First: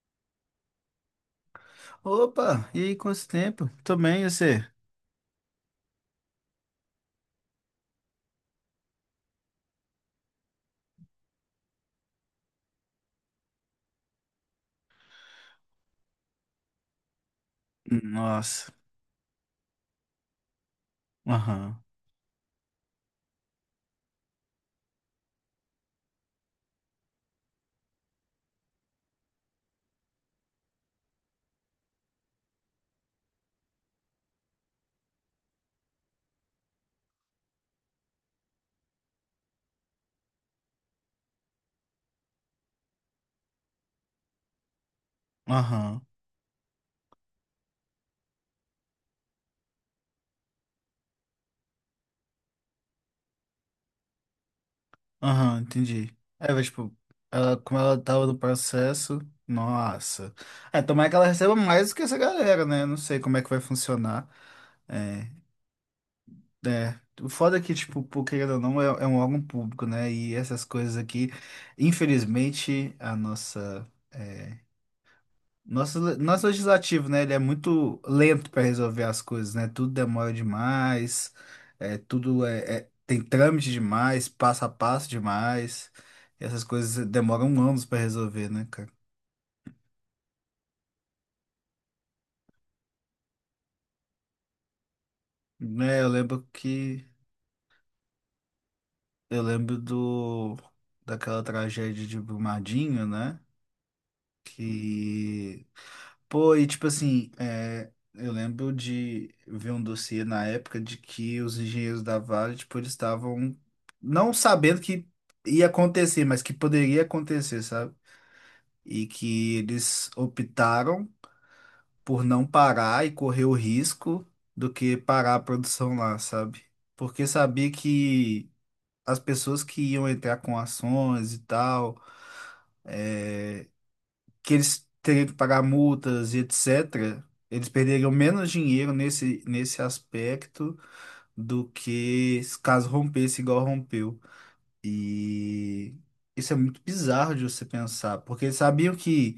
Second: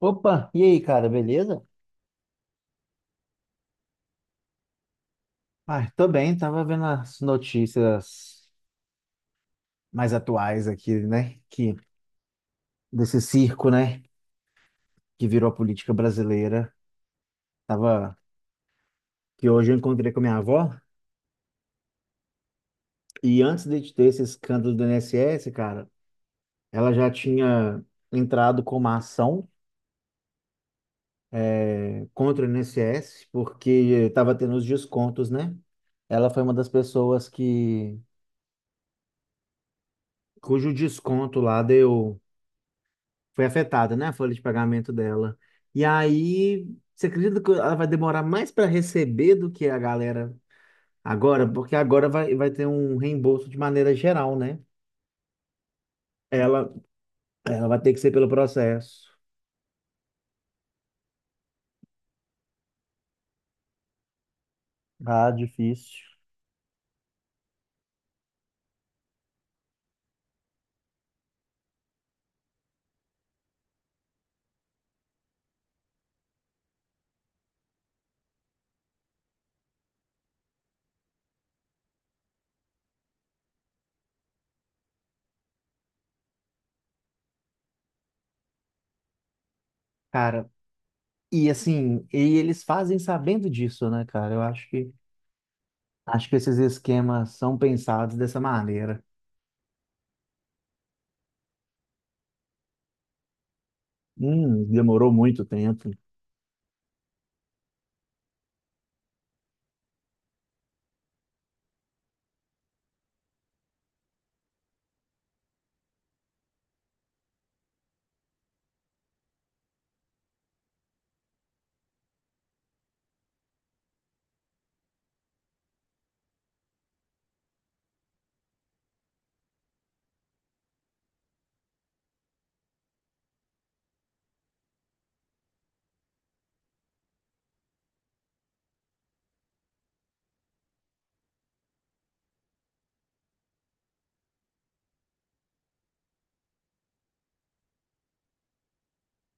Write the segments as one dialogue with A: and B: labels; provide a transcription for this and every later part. A: Opa, e aí, cara, beleza?
B: Opa, e aí, quanto tempo? Tô bem, e você?
A: Ah, tô bem, tava vendo as notícias mais atuais aqui, né? Que desse circo, né? Que virou a política brasileira. Tava
B: Nossa,
A: que hoje eu encontrei com a minha avó
B: aham,
A: e antes de ter esse escândalo do INSS, cara, ela já tinha entrado com uma ação contra o INSS porque tava tendo os descontos, né? Ela foi uma das pessoas que cujo desconto lá deu foi afetada, né, a folha de pagamento dela. E
B: aham,
A: aí, você acredita que ela vai demorar mais para receber do que a galera agora? Porque agora vai ter um reembolso de maneira geral, né?
B: aham, entendi. É, mas,
A: Ela,
B: tipo,
A: ela
B: como
A: vai ter
B: ela
A: que ser
B: tava
A: pelo
B: no
A: processo.
B: processo, nossa. É, tomara que ela receba mais do que essa galera, né? Não sei como é que vai funcionar. É,
A: Ah, difícil.
B: é. O foda é que, tipo, por querendo ou não, é um órgão público, né? E essas coisas aqui, infelizmente, a nossa. É, Nosso, nosso legislativo, né? Ele é muito lento para resolver as coisas, né? Tudo demora demais, tudo tem trâmite demais, passo a passo demais. E essas coisas demoram anos para resolver, né, cara?
A: Cara, e assim, e eles fazem sabendo disso, né, cara? Eu acho que
B: Né,
A: acho que esses esquemas são pensados dessa maneira.
B: eu lembro do daquela tragédia de Brumadinho, né?
A: Demorou muito
B: Que
A: tempo.
B: Pô, e tipo assim, eu lembro de ver um dossiê na época de que os engenheiros da Vale, tipo, eles estavam não sabendo que ia acontecer, mas que poderia acontecer, sabe? E que eles optaram por não parar e correr o risco do que parar a produção lá, sabe? Porque sabia que as pessoas que iam entrar com ações e tal é, que eles teriam que pagar multas e etc., eles perderiam menos dinheiro nesse aspecto do que se caso rompesse igual rompeu. E isso é muito bizarro de você pensar, porque eles sabiam que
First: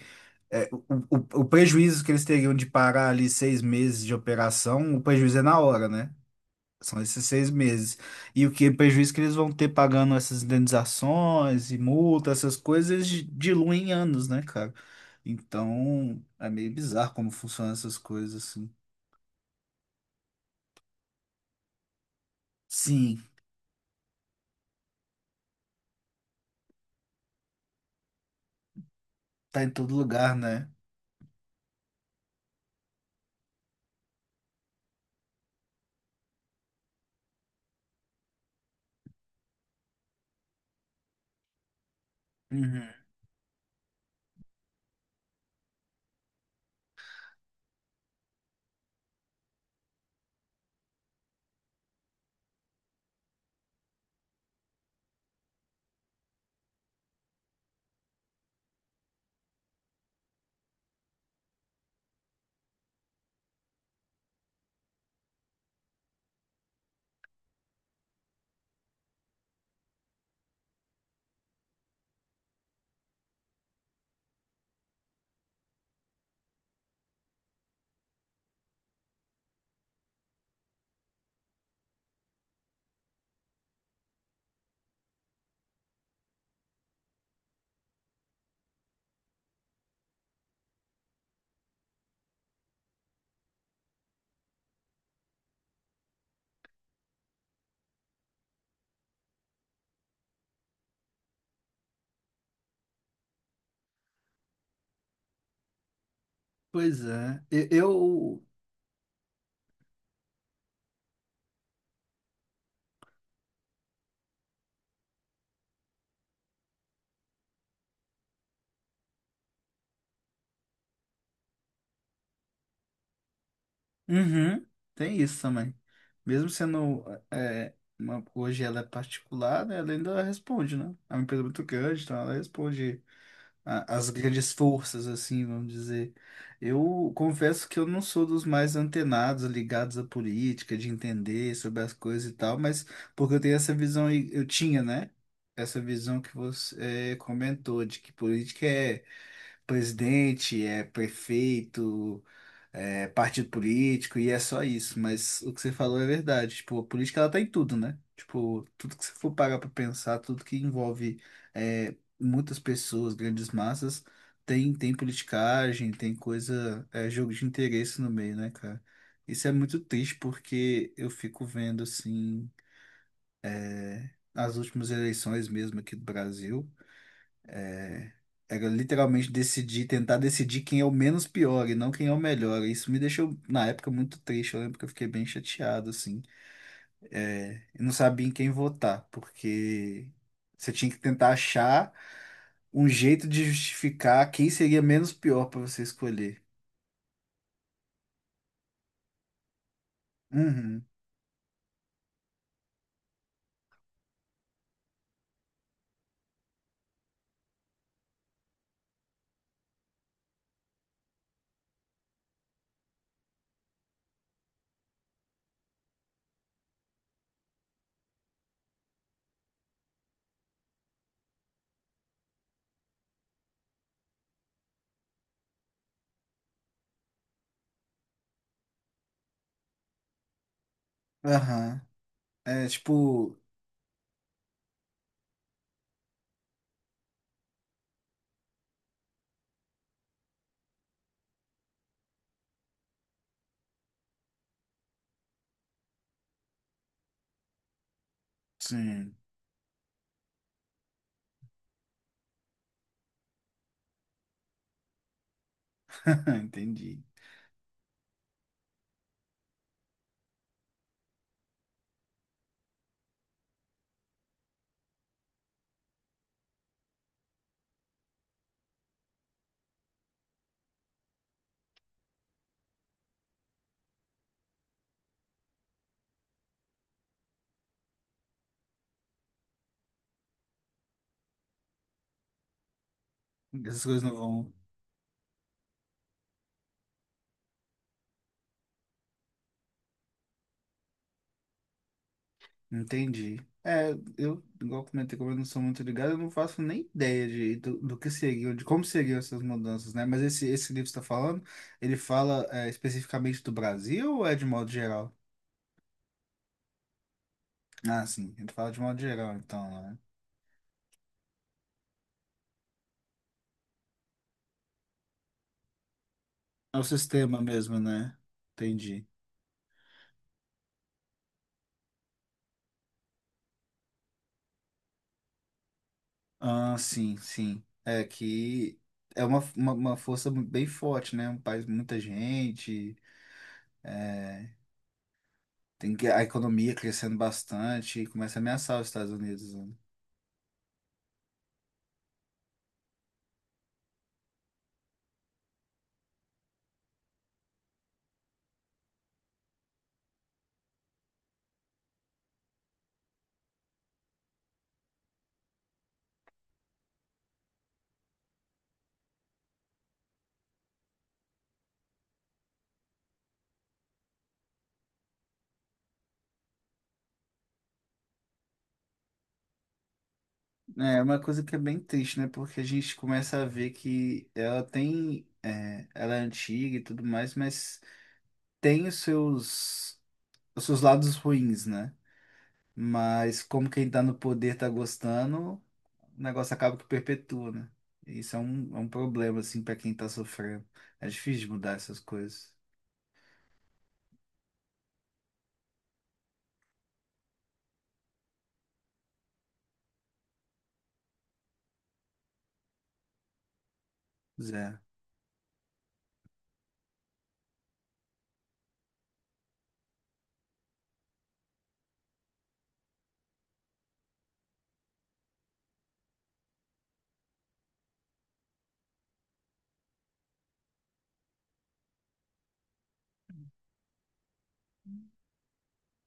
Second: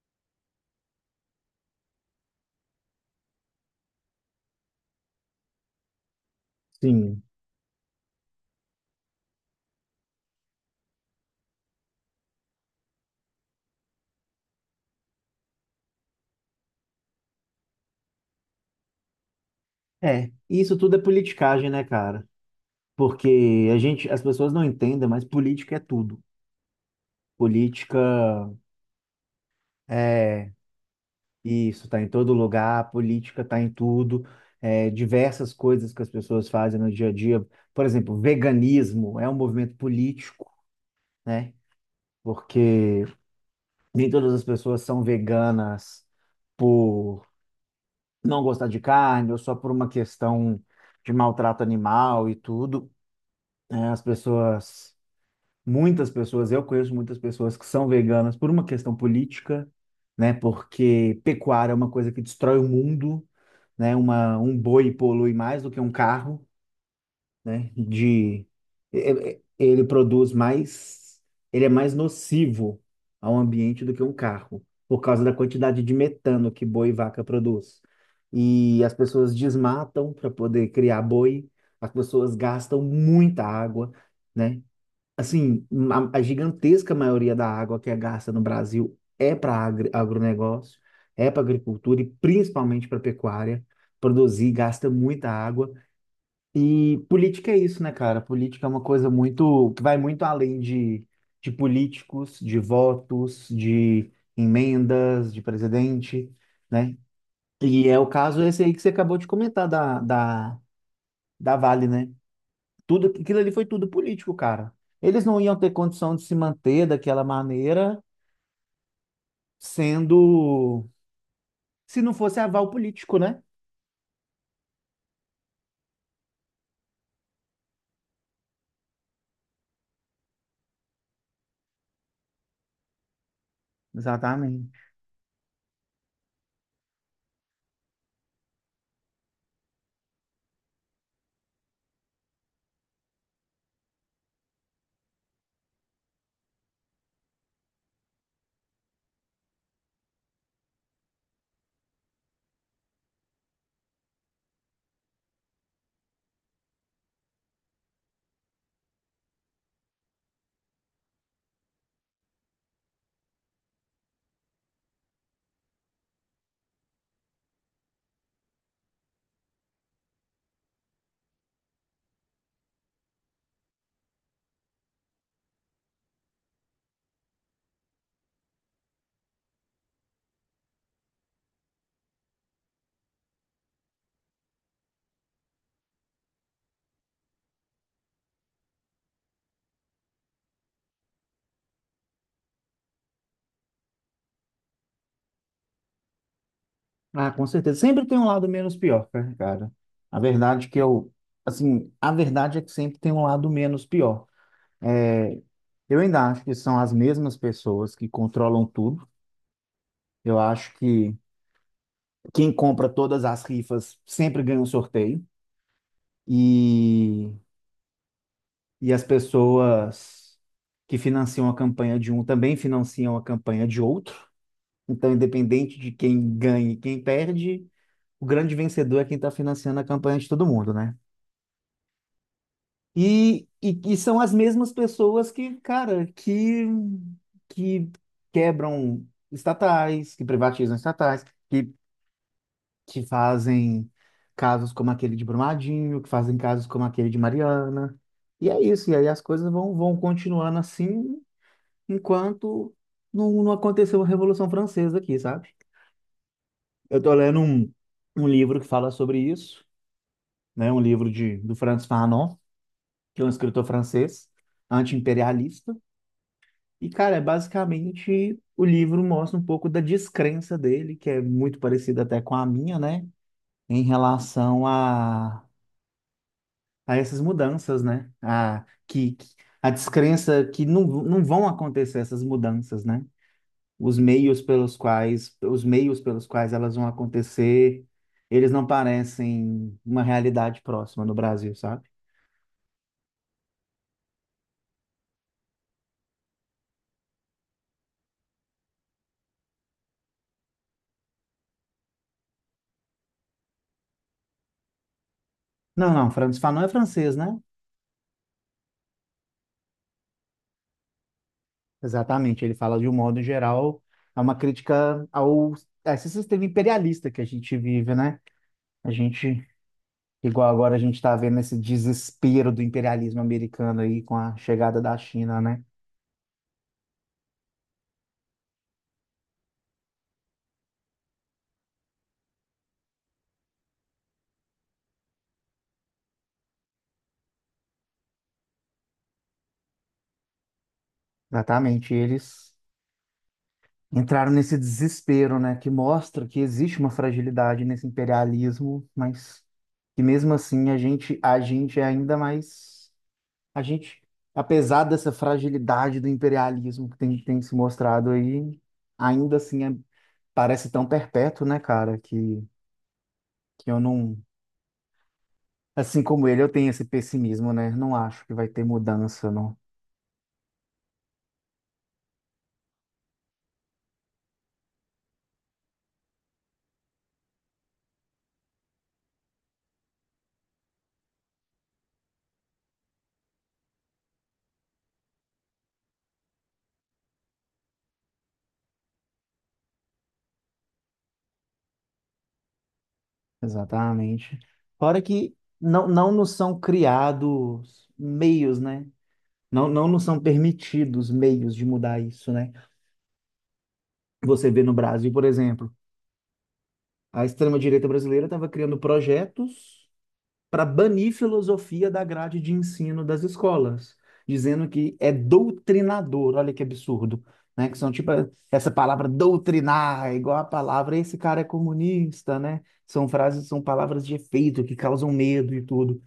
B: é, o, o prejuízo que eles teriam de parar ali 6 meses de operação, o prejuízo é na hora, né? São
A: Sim.
B: esses 6 meses. E o que prejuízo que eles vão ter pagando essas indenizações e multa, essas coisas, eles diluem em anos, né, cara? Então, é meio bizarro como funcionam essas coisas, assim.
A: É, isso tudo é politicagem, né, cara?
B: Sim,
A: Porque a gente, as pessoas não entendem, mas política é tudo. Política
B: tá em todo lugar,
A: é
B: né?
A: isso, tá em todo lugar, política tá em tudo, é, diversas coisas que as pessoas fazem no dia a dia. Por exemplo, veganismo é um movimento político, né?
B: Uhum.
A: Porque nem todas as pessoas são veganas por não gostar de carne ou só por uma questão de maltrato animal e tudo, né? As pessoas Muitas pessoas, eu conheço muitas pessoas que são veganas por uma questão política, né? Porque pecuária é uma coisa que destrói o mundo, né? Um boi polui mais do que um carro, né? E- Ele produz mais, ele é mais nocivo ao ambiente do que um carro, por causa da quantidade de metano que boi e vaca produz. E as pessoas desmatam para poder criar boi, as pessoas gastam muita água, né? Assim, a gigantesca maioria da água que é gasta no Brasil é para agronegócio, é para agricultura e principalmente para pecuária. Produzir gasta muita água. E política é isso, né, cara? Política é uma coisa muito, que vai muito além de políticos, de votos, de emendas, de presidente, né?
B: Pois é.
A: E é o caso
B: Eu.
A: esse aí que você acabou de comentar da Vale, né? Tudo, aquilo ali foi tudo político, cara. Eles não iam ter condição de se manter daquela maneira, sendo, se não fosse aval político, né?
B: Uhum. Tem isso também. Mesmo sendo. Hoje ela é particular, né? Ela ainda responde, né? É uma empresa muito grande, então ela responde as grandes
A: Exatamente.
B: forças, assim, vamos dizer. Eu confesso que eu não sou dos mais antenados, ligados à política, de entender sobre as coisas e tal, mas porque eu tenho essa visão, eu tinha, né? Essa visão que você comentou, de que política é presidente, é prefeito, é partido político e é só isso. Mas o que você falou é verdade. Tipo, a política ela tá em tudo, né? Tipo, tudo que você for parar pra pensar, tudo que envolve é, muitas pessoas, grandes massas, tem politicagem, tem coisa, jogo de interesse no meio, né, cara? Isso é muito triste porque eu fico vendo, assim, as últimas eleições mesmo aqui do Brasil. Era literalmente decidir, tentar decidir quem é o menos pior e não quem é o melhor. Isso me deixou, na época, muito triste. Eu lembro que eu fiquei bem chateado, assim. Eu não sabia em quem votar, porque você tinha que tentar achar um jeito de justificar quem seria menos pior para você escolher.
A: Ah, com certeza. Sempre tem um lado menos pior, né, cara. A verdade que
B: Uhum.
A: eu, assim, a verdade é que sempre tem um lado menos pior. É, eu ainda acho que são as mesmas pessoas que controlam tudo. Eu acho que quem compra todas as rifas sempre ganha um sorteio. E e as pessoas que financiam a campanha de um também financiam a campanha de outro. Então, independente de quem ganha e quem perde, o grande vencedor é quem está financiando a campanha de todo mundo, né?
B: Aham. É tipo.
A: E são as mesmas pessoas que, cara, que quebram estatais, que privatizam estatais, que fazem casos como aquele de Brumadinho, que fazem casos como aquele de Mariana. E é isso, e aí
B: Sim.
A: as coisas vão continuando assim enquanto não aconteceu a Revolução Francesa aqui, sabe?
B: Entendi.
A: Eu tô lendo um livro que fala sobre isso, né? Um livro de, do Frantz Fanon, que é um escritor francês, anti-imperialista. E, cara, é basicamente o livro mostra um pouco da descrença dele, que é muito parecida até com a minha, né? Em relação a essas mudanças, né? A descrença que não vão acontecer essas mudanças, né?
B: Essas
A: Os
B: coisas não
A: meios
B: vão.
A: pelos quais, os meios pelos quais elas vão acontecer, eles não parecem uma realidade próxima no Brasil, sabe?
B: Entendi. É, eu, igual comentei, como eu não sou muito ligado, eu não faço nem ideia do que seguiu, de como seguiu essas mudanças, né? Mas esse livro que você está falando, ele fala especificamente do Brasil ou é de modo geral?
A: Não, não, Franz Fanon é francês, né?
B: Ah, sim, ele fala de modo geral, então, né?
A: Exatamente, ele fala de um modo geral, é uma crítica ao a esse sistema
B: É o
A: imperialista que a
B: sistema
A: gente
B: mesmo,
A: vive,
B: né?
A: né? A
B: Entendi.
A: gente, igual agora a gente está vendo esse desespero do imperialismo americano aí com a chegada da China, né?
B: Ah, sim, sim. É que é uma força bem forte, né? Um país, muita gente, tem que, a economia crescendo bastante, começa a ameaçar os Estados Unidos, né?
A: Exatamente, eles entraram nesse desespero, né, que mostra que existe uma fragilidade nesse imperialismo, mas que mesmo assim a gente é ainda mais a gente, apesar dessa fragilidade do imperialismo que tem, tem se mostrado aí, ainda assim parece tão perpétuo, né, cara, que eu não. Assim como ele, eu tenho esse pessimismo, né? Não acho que vai ter mudança, não.
B: É uma coisa que é bem triste, né? Porque a gente começa a ver que ela tem, ela é antiga e tudo mais, mas tem os seus lados ruins, né? Mas como quem tá no poder tá gostando, o negócio acaba que perpetua, né? E isso é um problema, assim, pra quem tá sofrendo. É difícil de mudar essas coisas.
A: Exatamente. Fora que não nos são criados meios, né? Não nos são permitidos meios de mudar isso, né? Você vê no
B: Zé.
A: Brasil, por exemplo, a extrema-direita brasileira estava criando projetos para banir filosofia da grade de ensino das escolas, dizendo que é doutrinador, olha que absurdo, né? Que são tipo essa palavra doutrinar, é igual a palavra esse cara é comunista, né? São frases, são palavras de efeito que causam medo e tudo.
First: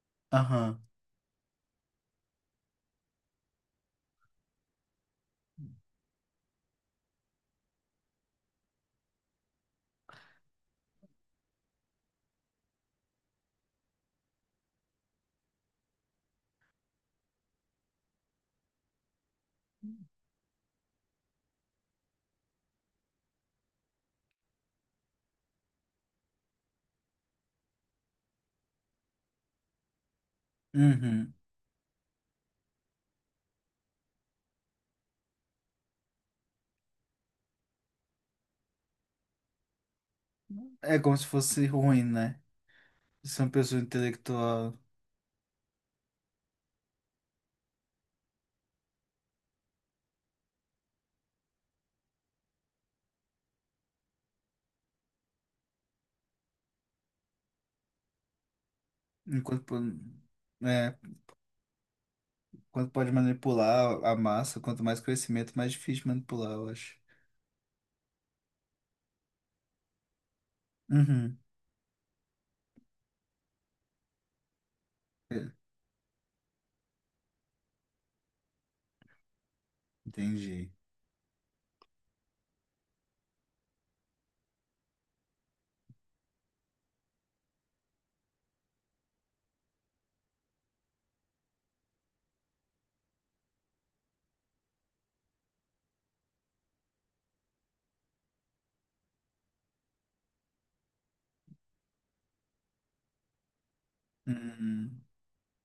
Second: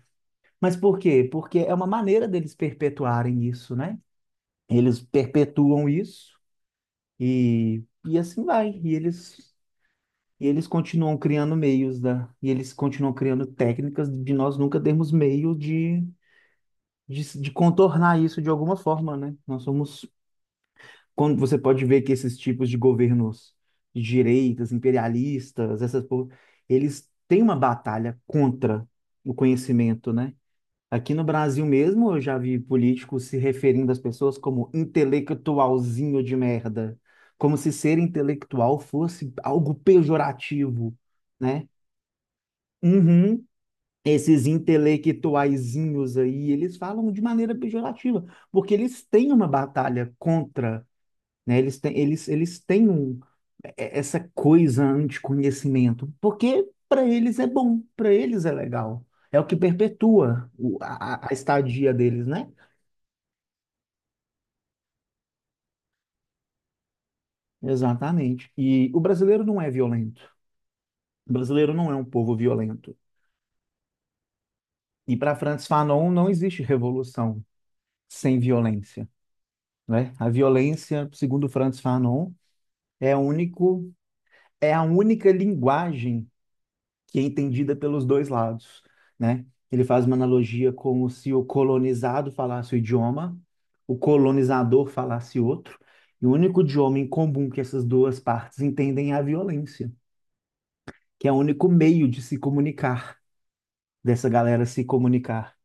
A: Mas
B: Aham.
A: por quê? Porque é uma maneira deles perpetuarem isso, né? Eles perpetuam isso. E assim vai. E eles continuam criando meios da, e eles continuam criando técnicas de nós nunca termos meio de contornar isso de alguma forma, né? Nós somos, quando você pode ver que esses tipos de governos de direitas, imperialistas, eles têm uma batalha contra o conhecimento, né? Aqui no
B: Uhum.
A: Brasil mesmo, eu já vi políticos se referindo às pessoas como intelectualzinho de merda, como se ser intelectual fosse algo pejorativo,
B: É como se fosse
A: né?
B: ruim, né? Ser
A: Uhum.
B: uma pessoa
A: Esses
B: intelectual,
A: intelectuaizinhos aí, eles falam de maneira pejorativa, porque eles têm uma batalha contra, né? Eles têm, eles têm um, é- Essa coisa anticonhecimento, porque para eles é bom, para eles é legal. É o que
B: enquanto,
A: perpetua
B: é,
A: a estadia deles, né?
B: quanto pode manipular a massa, quanto mais conhecimento mais difícil de manipular, eu acho.
A: Exatamente. E o brasileiro não é violento. O
B: Uhum.
A: brasileiro não é um povo violento. E para
B: É,
A: Frantz Fanon não existe revolução sem violência, né? A
B: entendi.
A: violência, segundo Frantz Fanon, é o único, é a única linguagem que é entendida pelos dois lados, né? Ele faz uma analogia como se o colonizado falasse o idioma, o colonizador falasse outro, e o único idioma em comum que essas duas partes entendem é a violência, que é o único meio de se comunicar. Dessa galera se
B: Hum,
A: comunicar.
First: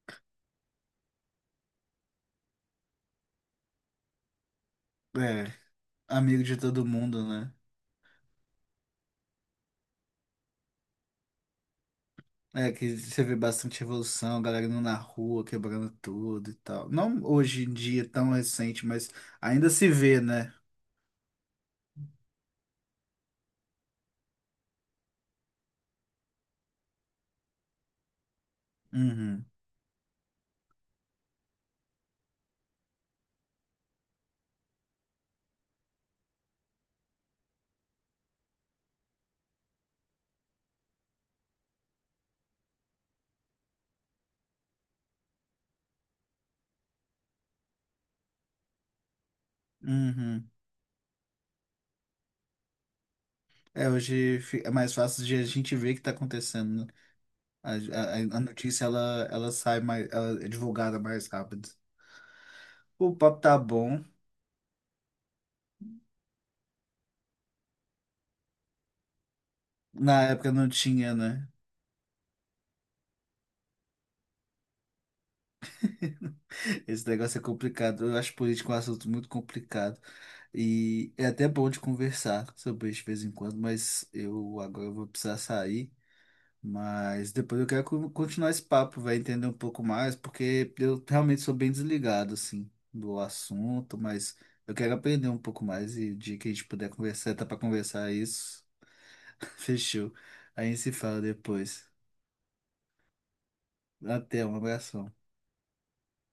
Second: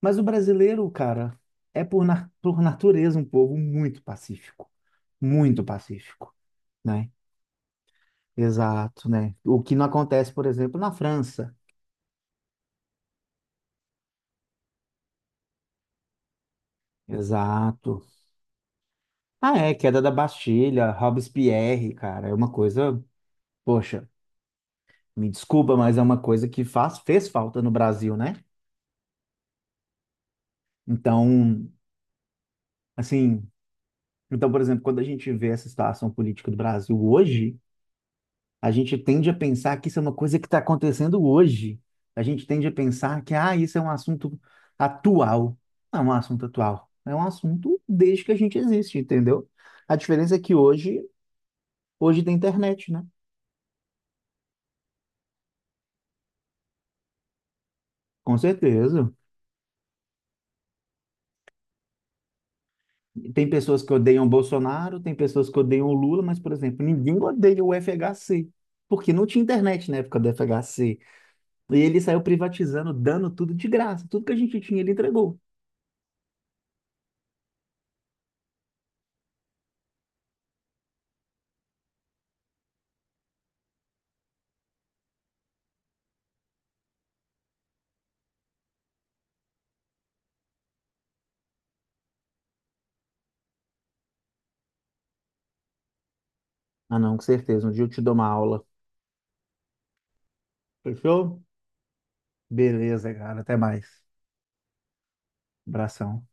A: Mas o brasileiro, cara, é por, na- por natureza um povo
B: é,
A: muito pacífico,
B: amigo de todo
A: né?
B: mundo, né?
A: Exato, né? O que não acontece, por exemplo, na França.
B: É, que você vê bastante revolução, galera indo na rua, quebrando tudo e tal. Não hoje em
A: Exato.
B: dia tão recente, mas
A: Ah,
B: ainda
A: é,
B: se
A: queda da
B: vê, né?
A: Bastilha, Robespierre, cara, é uma coisa, poxa, me desculpa, mas é uma coisa que fez falta no Brasil, né?
B: Uhum,
A: Então, assim, então, por exemplo, quando a gente vê essa situação política do Brasil hoje, a gente tende a pensar que isso é uma coisa que está acontecendo hoje. A gente tende a pensar que, ah, isso é um assunto atual. Não é um assunto atual. É um assunto desde que a gente existe, entendeu? A diferença é
B: uhum.
A: que hoje tem internet, né?
B: É, hoje é mais fácil de a gente ver o que tá acontecendo, né? A, a,
A: Com
B: a notícia, ela,
A: certeza.
B: ela sai mais, ela é divulgada mais rápido. O papo
A: Tem
B: tá
A: pessoas que
B: bom.
A: odeiam o Bolsonaro, tem pessoas que odeiam o Lula, mas, por exemplo, ninguém odeia o FHC, porque não tinha internet na época
B: Na
A: do
B: época não
A: FHC.
B: tinha, né?
A: E ele saiu privatizando, dando tudo de graça. Tudo que a gente tinha, ele entregou.
B: Esse negócio é complicado. Eu acho política um assunto muito complicado. E é até bom de conversar sobre isso de vez em quando, mas eu agora vou precisar sair. Mas depois eu quero continuar esse papo, vai entender um pouco mais, porque eu realmente sou bem desligado, assim, do assunto, mas eu quero aprender um pouco mais e o dia que a gente puder
A: Ah, não, com
B: conversar, tá pra
A: certeza. Um dia eu te
B: conversar
A: dou
B: é
A: uma
B: isso,
A: aula.
B: fechou. Aí se fala
A: Fechou?
B: depois.
A: Beleza, cara. Até mais.
B: Até, um abração.
A: Abração.